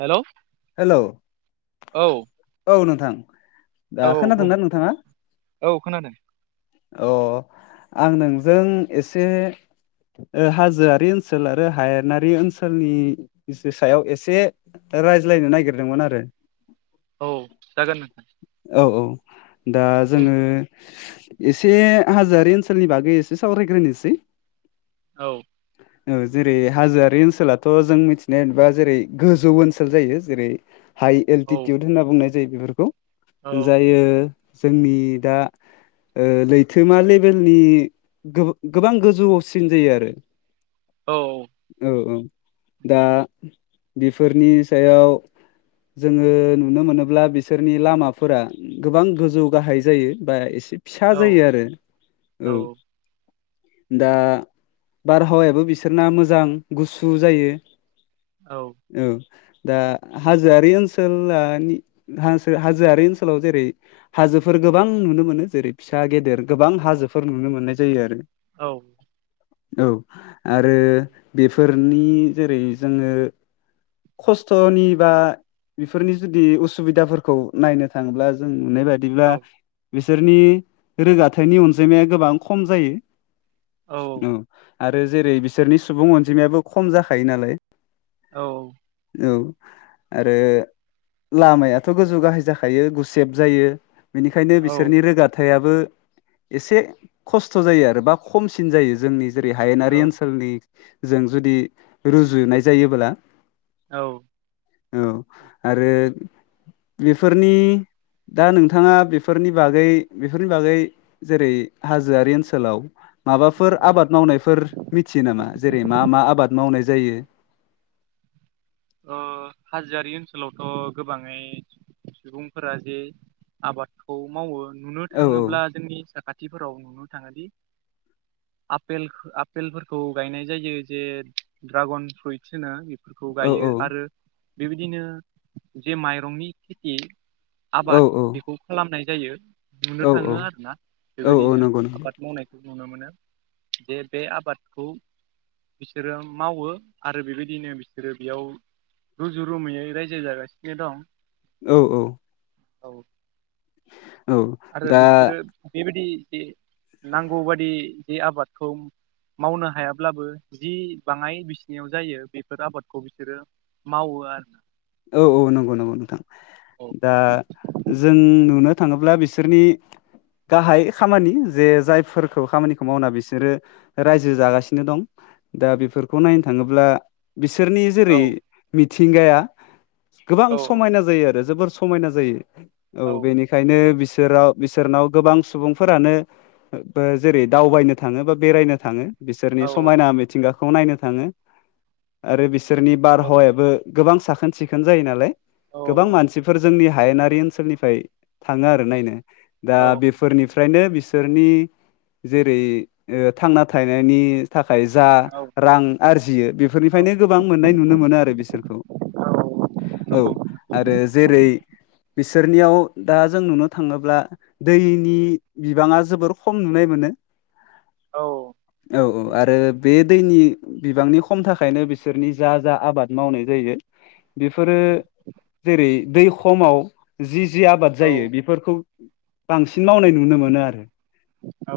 Hello hello औ थां औ ओ बुं खोनादोंना नोंथाङा औ खोनादों अ आं नोंजों एसे ओ हाजोआरि ओनसोल आरो हायेनारि ओनसोलनि एस सायाव एसे एसे रायज्लायनो नागिरदोंमोन आरो। औ जागोन नोंथां औ औ दा बुं जोङो एसे हाजोआरि ओनसोलनि बागै एसे सावरायग्रोनोसै। औ। ओ जेरै हाजोआरि ओनसोलाथ जों मिथिनायबा जेरै गोजौ ओनसोल जायो जेरै हाइ औ एल्टिटिउड होनना बुंनाय जायो बेफोरखौ औ जायो जोंनि दा ओ लैथोमा लेबेलनि गोबां गोजौआवसिन जायो आरो। औ औ औ दा बेफोरनि सायाव जोङो नुनो मोनोब्ला बिसोरनि लामाफोरा गोबां गोजौ गाहाय जायो बा एस एसे फिसा औ जायो आरो औ दा बारहावायाबो बिसोरना मोजां गुसु जायो औ। दा हाजोआरि ओनसला नि हाजोआरि ओनसोलाव जेरै हाजोफोर गोबां नुनो मोनो जेरै फिसा गेदेर गोबां हाजोफोर नुनो मोननाय जायो आरो औ। औ आरो बेफोरनि जेरै जोङो खस्थनि बा बेफोरनि जुदि उसुबिदाफोरखौ नायनो थाङोब्ला जों नुनाय बादिब्ला बिसोरनि रोगाथायाइनि अनजिमाया गोबां खम जायो औ आरो जेरै बिसोरनि सुबुं अनजिमायाबो खम जाखायो नालाय औ। औ आरो लामायाथ गोजौ गाहाय जाखायो गुसेब जायो बेनिखायनो बिसोरनि रोगाथायाबो एसे खस्थ जायो आरो बा खमसिन जायो जोंनि जेरै हायेनारि औ ओनसोलनि जों जुदि रुजुनाय जायोब्ला औ। औ आरो बेफोरनि दा नोंथाङा बेफोरनि बागै बेफोरनि बागै जेरै हाजोआरि ओनसोलाव माबाफोर आबाद मावनायफोर मिथियो नामा जेरै मा मा आबाद मावनाय जायो ओ हाजोआरि ओनसोलावथ गोबाङै सुबुंफोरा जे आबादखौ मावो नुनो औ थाङोब्ला जोंनि खाथिफोराव नुनो थाङोदि आपेल आपेलफोरखौ गायनाय जायो जे ड्रागन फ्रुइट्स होनो बेफोरखौ औ गायो औ। आरो बेबायदिनो जे माइरंनि खेथि औ आबाद बेखौ खालामनाय जायो नुनो औ औ थाङो आरोना औ औ बेबायदिनो नंगौ नंगौ आबाद मावनायखौ नुनो मोनो जे बे आबादखौ बिसोरो मावो आरो बेबायदिनो बिसोरो बेयाव रुजु रुमैयै रायजो जागासिनो दं। औ औ। औ। [inaudible] आरो दा बिसोरो बेबायदि जे नांगौबादि जे आबादखौ मावनो हायाब्लाबो जि बाङाय बिसिनायाव जायो बेफोर आबादखौ बिसोरो। मावो आरो औ औ नंगौ नंगौ नोंथां औ दा जों नुनो थाङोब्ला बिसोरनि गाहाय खामानि जे जायफोरखौ खामानिखौ मावना बिसोरो रायजो जागासिनो दं दा बेफोरखौ नायनो थाङोब्ला बिसोरनि औ जेरै मिथिंगाया गोबां औ समायना जायो आरो जोबोर समायना जायो औ बेनिखायनो बिसोर बिसोराव बिसोरनाव गोबां सुबुंफोरानो जेरै दावबायनो थाङो बा बेरायनो थाङो बिसोरनि समायना औ मिथिंगाखौ नायनो थाङो आरो बिसोरनि औ बारहावायाबो गोबां साखोन सिखोन जायो नालाय औ गोबां मानसिफोर जोंनि हायेनारि ओनसोलनिफ्राय थाङो आरो नायनो दा औ बेफोरनि फ्रायनो बिसोरनि जेरै ओ थांना थानायनि थाखाय जा औ रां आरजियो औ बेफोरनिफ्रायनो गोबां मोननाय नुनो मोनो आरो बिसोरखौ औ औ आरो जेरै बिसोरनियाव दा जों नुनो थाङोब्ला दैनि बिबाङा जोबोर खम नुनाय मोनो औ औ औ आरो दैनि बिबांनि खम थाखायनो बिसोरनि जा जा आबाद मावनाय जायो बेफोरो जेरै दै खमाव जि जि आबाद जायो बेफोरखौ बांसिन मावनाय नुनो मोनो आरो औ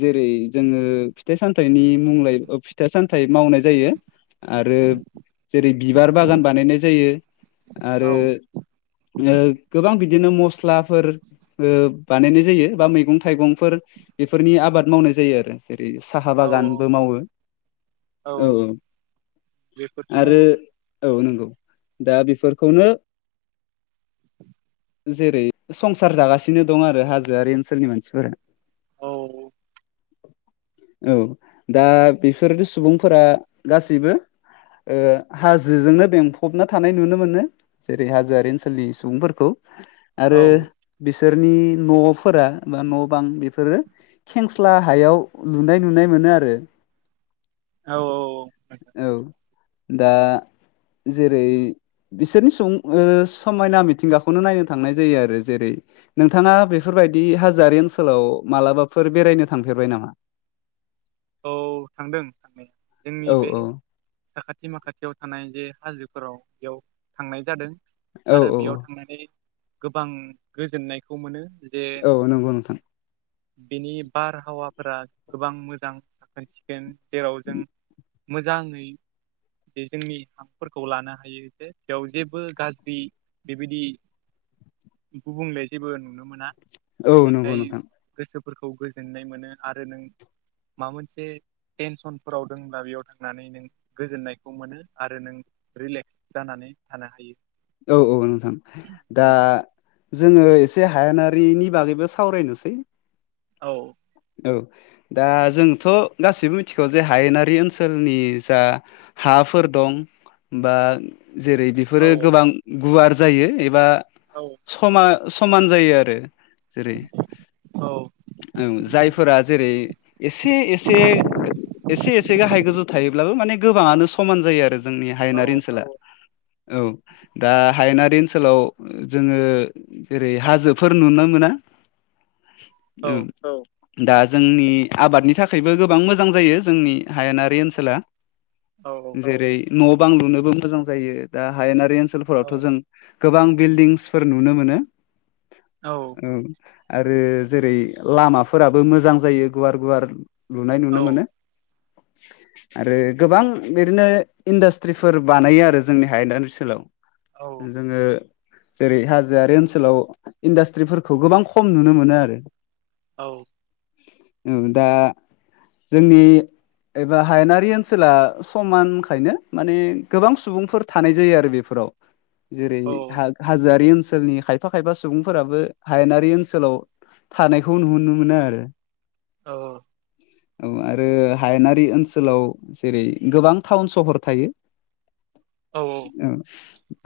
जेरै जोङो फिथाइ सामथाइनि मुंलाय फिथाइ सामथाइ मावनाय जायो आरो जेरै बिबार बागान बानायनाय जायो आरो गोबां ओ बि दिनो मस्लाफोर ओ बानायनाय जायो बा मैगं थाइगंफोर बेफोरनि आबाद मावनाय जायो आरो जेरै साहा औ बागानबो मावो औ औ [unintelligible] आरो [inaudible] औ नंगौ दा बेफोरखौनो जेरै संसार जागासिनो दं आरो हाजोआरि ओनसोलनि मानसिफोरा औ औ दा बेफोर सुबुंफोरा गासैबो ओ हाजोजोंनो बेंफबना थानाय नुनो मोनो जेरै हाजोआरि ओनसोलनि सुबुंफोरखौ औ आरो बिसोरनि न'फोरा बा न' बां बेफोरो खेंस्ला हायाव लुनाय नुनाय मोनो आरो औ औ औ दा जेरै बिसोरनि सुबुं ओ समायना मिथिंगाखौनो नायनो थांनाय जायो आरो जेरै नोंथाङा बेफोर बायदि हाजोआरि ओनसोलाव मालाबाफोर बेरायनो थांफेरबाय नामा? औ थांदों थांनाया जोंनि औ बे औ साखाथि माखाथियाव थानाय जे हाजोफोराव बेयाव थांनाय जादों औ आरो औ बेयाव थांनानै गोबां गोजोननायखौ मोनो जे औ नंगौ नोंथां बेनि बारहावाफोरा गोबां मोजां साखोन सिखोन जेराव जों मोजाङै जे जोंनि हांफोरखौ लानो हायो जे बेयाव जेबो गाज्रि बेबायदि [unintelligible] [inaudible] गुबुंले जेबो नुनो मोना औ नंगौ बेनिखाय नोंथां गोसोफोरखौ गोजोननाय मोनो आरो नों माबा मोनसे टेनसनफोराव दंब्ला बेयाव थांनानै नों गोजोननायखौ मोनो आरो नों रिलेक्स जानानै थानो हायो औ औ नोंथां दा औ जोङो एसे हायानारिनि बागैबो सावरायनोसै औ औ दा जोंथ' गासिबो मिथिगौ जे हायेनारि ओनसोलनि जा हा फोर दं बा जेरै औ बेफोरो गोबां गुवार जायो एबा औ समा समान जायो आरो जेरै औ दा जेरै एसे - एसे एसे - एसे गाहाय गोजौ थायोब्लाबो माने गोबाङानो समान जायो आरो जोंनि औ हायेनारि ओनसोला औ दा हायेनारि ओनसोलाव जोङो जेरै हाजोफोर नुनो मोना औ - औ दा जोंनि आबादनि थाखायबो गोबां मोजां जायो जोंनि हायेनारि ओनसोला औ जेरै न' बां लुनोबो मोजां जायो दा हायेनारि ओनसोलफोरावथ' औ जों गोबां बिल्डिंसफोर नुनो मोनो औ औ आरो जेरै लामाफोराबो मोजां जायो गुवार- गुवार लुनाय औ नुनो मोनो [unintelligible] आरो गोबां बिदिनो इन्डास्ट्रिफोर बानायो आरो जोंनि हायेना ओनसोलाव जोङो जेरै हाजोआरि ओनसोलाव इन्डास्ट्रिफोरखौ गोबां खम नुनो मोनो आरो औ औ दा जोंनि एबा हायेनारि ओनसोला समानखायनो माने गोबां सुबुंफोर थानाय जायो आरो बेफोर जेरै हा हाजोआरि ओनसोल ओनसोलनि खायफा- खायफा सुबुंफोराबो हायेनारि ओनसोलाव थानाय खौन हुनो मोनो आरो औ औ आरो हायेनारि ओनसोलाव जेरै गोबां टाउन सहर थायो औ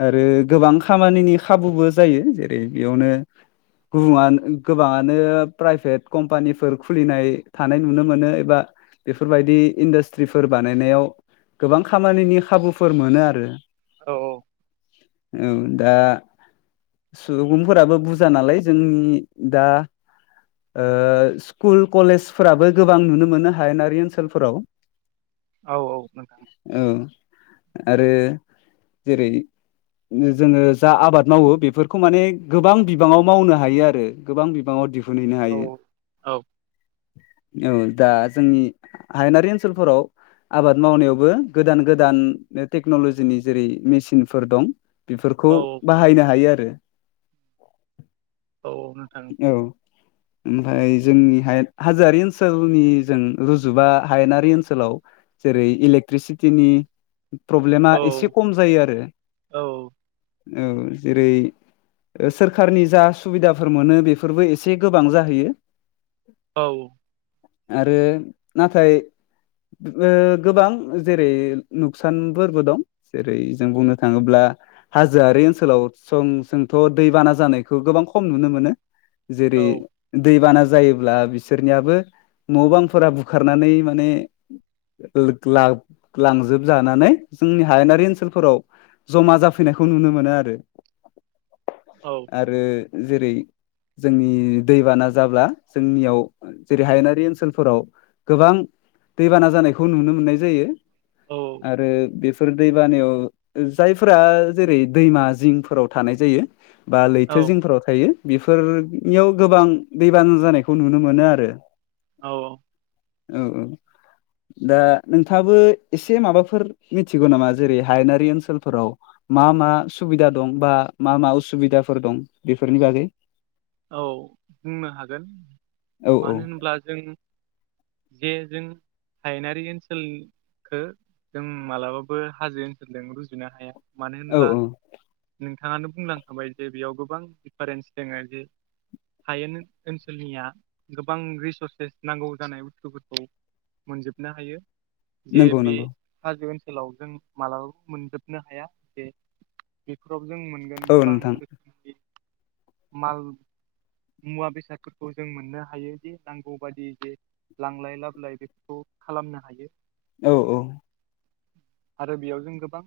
आरो गोबां खामानिनि खाबुबो जायो जेरै बेयावनो गुबङा गोबाङानो प्राइभेट कम्पानिफोर खुलिनाय थानाय नुनो मोनो एबा बेफोरबायदि इन्डास्ट्रिफोर बानायनायाव गोबां खामानिनि खाबुफोर मोनो आरो औ - औ औ दा सुबुंफोराबो बुरजा नालाय जोंनि दा ओ स्कुल कलेजफोराबो गोबां नुनो मोनो हायेनारि ओनसोलफोराव औ - औ नोंथां औ आरो जेरै जोङो जा आबाद मावो बेफोरखौ माने गोबां बिबाङाव मावनो हायो आरो गोबां बिबाङाव दिहुन नुनो औ हायो औ औ दा जोंनि हायेनारि ओनसोलफोराव आबाद मावनायावबो गोदान - गोदान टेक्न'लजिनि जेरै मेचिनफोर दं बेफोरखौ औ बाहायनो हायो आरो औ औ नोंथां [unintelligible] ओमफाय जोंनि हाएद हाजोआरि ओनसोलनि जों रुजुबा हायेनारि ओनसोलाव जेरै इलेक्ट्रिसिटिनि प्रब्लेमा औ एसे खम जायो आरो औ औ जेरै सोरखारनि जा सुबिदाफोर मोनो बेफोरबो एसे एसे गोबां जाहैयो औ आरो नाथाय ओ गोबां जेरै नुकसानफोरबो दं जेरै जों बुंनो थांङोब्ला हाजोआरि ओनसोलाव सं जोंथ' दैबाना जानायखौ गोबां खम नुनो मोनो जेरै दैबाना जा जायोब्ला बिसोरनियाबो न' बांफोरा बुखारनानै माने लोख लाब लांजोबजानानै जोंनि हायेनारि ओनसोलफोराव जमा जाफैनायखौ नुनो मोनो आरो औ आरो जेरै जोंनि दैबाना जाब्ला जोंनियाव जेरै हायेनारि ओनसोलफोराव गोबां दैबाना जानायखौ नुनो मोननाय जायो आरो बेफो फोर दै बानायाव जायफोरा जेरै दैमा जिंफोराव थानाय जायो। बा औ लैथो जिंफोराव थायो बेफोर बेयाव गोबां दैबाना जानायखौ नुनो मोनो आरो औ औ औ दा नोंथांङाबो एसे माबाफोर मिथिगौ नामा जेरै हायेनारि ओनसोलफोराव मा मा सुबिदा दं बा मा मा उसुबिदाफोर दं बेफोरनि बागै औ बुंनो हागोन औ औ मानो होनब्ला जों जे जों हायेनारि ओनसोलखौ जों मालाबाबो हाजो ओनसोलजों रुजुनो हाया। मानो औ होनब्ला औ नोंथांङानो बुंलांखाबाय जे बेयाव गोबां दिफारेन्स दोंङ जि [inaudible] हायेन ओनसोलनिया गोबां रिसर्सेस नांगौ जानाय बुस्थुफोरखौ मोनजोबनो हायो जे नंगौ बे नंगौ हाजो ओनस लाव जों मालाबाबो मोनजोबनो हाया जे बेखौ खौ जों मोनगोन औ गोबां नोंथां रोखोमनि माल [inaudible] मुवा बेसादफोरखौ जों मोननो हायोदि नांगौ बादि जे लांलाय लाबोलाय बेफोरखौ खा खालामनो हायो। औ औ आरो बेयाव जों गोबां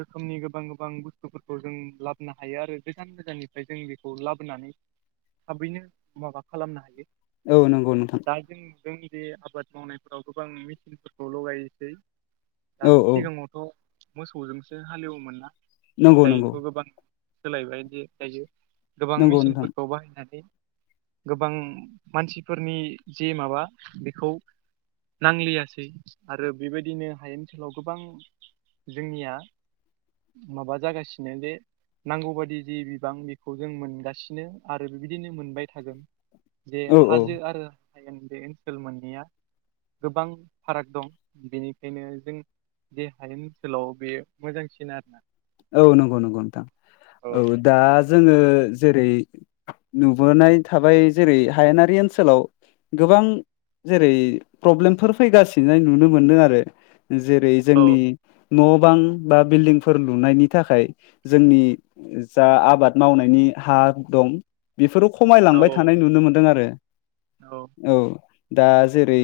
रोखोमनि गोबां गोबां बुस्थुफोरखौ जों लाबोनो हायो आरो गोजान गोजाननिफ्राय जों बे खौ लाबोनानै थाबैनो माबा खालामनो हायो औ नंगौ नोंथां बे आबाद मावनायफोराव गोबां मेचिनफोरखौ लगायसै दा औ औ सिगाङावथ' मोसौजोंसो हालेवोमोन ना नंगौ दायोथ' नंगौ गोबां सोलायबायदि दायो गोबां नंगौ नोंथां मेचिनफोरखौ बाहायनानै गोबां मानसिफोरनि जे माबा बेखौ नांलियासै आरो बेबायदिनो हायेन ओनसोलाव गोबां जोंनिया माबा जागासिनो जे नांगौ बादि जि बिबां बेखौ खौ जों मोनगासिनो आरो बिबायदिनो मोनबाय थागोन जे औ औ हाजो आरो बे ओनसोल मोननैया गोबां फाराग दं बिनिखायनो जों दे ओनसोलाव बे मोजांसिन आरोना औ नंगौ नंगौ नोंथां औ दा जोंङो जेरै नुबोनाय थाबाय जेरै हायेनारि ओनसोलाव गोबां जेरै प्रब्लेमफोर फैगासिनो नुनो मोनदों आरो जेरै औ जोंनि न' बां बा बिल्डिंफोर लुनायनि थाखाय जोंनि जा आबाद मावनायनि हा दं बेफोराव औ खमायलांबाय थानाय नुनो मोन्दों आरो औ दा जेरै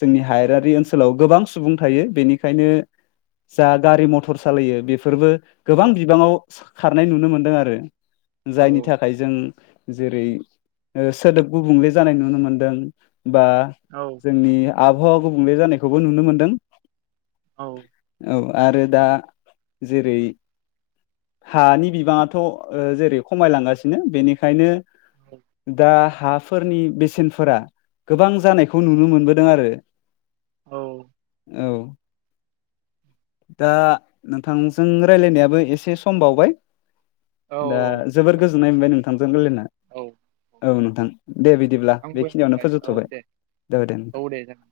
जोंनि हायरारि ओनसोलाव गोबां सुबुं थायो बेनिखायनो जा गारि मथर सालायो बेफो फोरबो औ गोबां बिबाङाव खारनाय नुनो मोनदों आरो औ जायनि थाखाय जों जेरै ओ सोदोब गुबुंले जानाय नुनो मोनदों बा औ जोंनि आबहावा गुबुंले जानायखौबो नुनो मोनदों। औ। औ आरो दा जेरै हानि बिबाङाथ' ओ जेरै खमायलांगासिनो बेनिखायनो दा हाफोरनि बेसेनफोरा गोबां जानायखौ नुनो मोनबोदों आरो। औ। औ दा नोंथांजों रायलायनायाबो एसे सम बावबाय औ दा जोबोर गोजोननाय मोनबाय नोंथांजों रायलायना। औ औ नोंथां दे बिदिब्ला आंबो बेखिनियावनो मोनबाय औ फोजोबथ'बाय दे जाबाय दे औ जागोन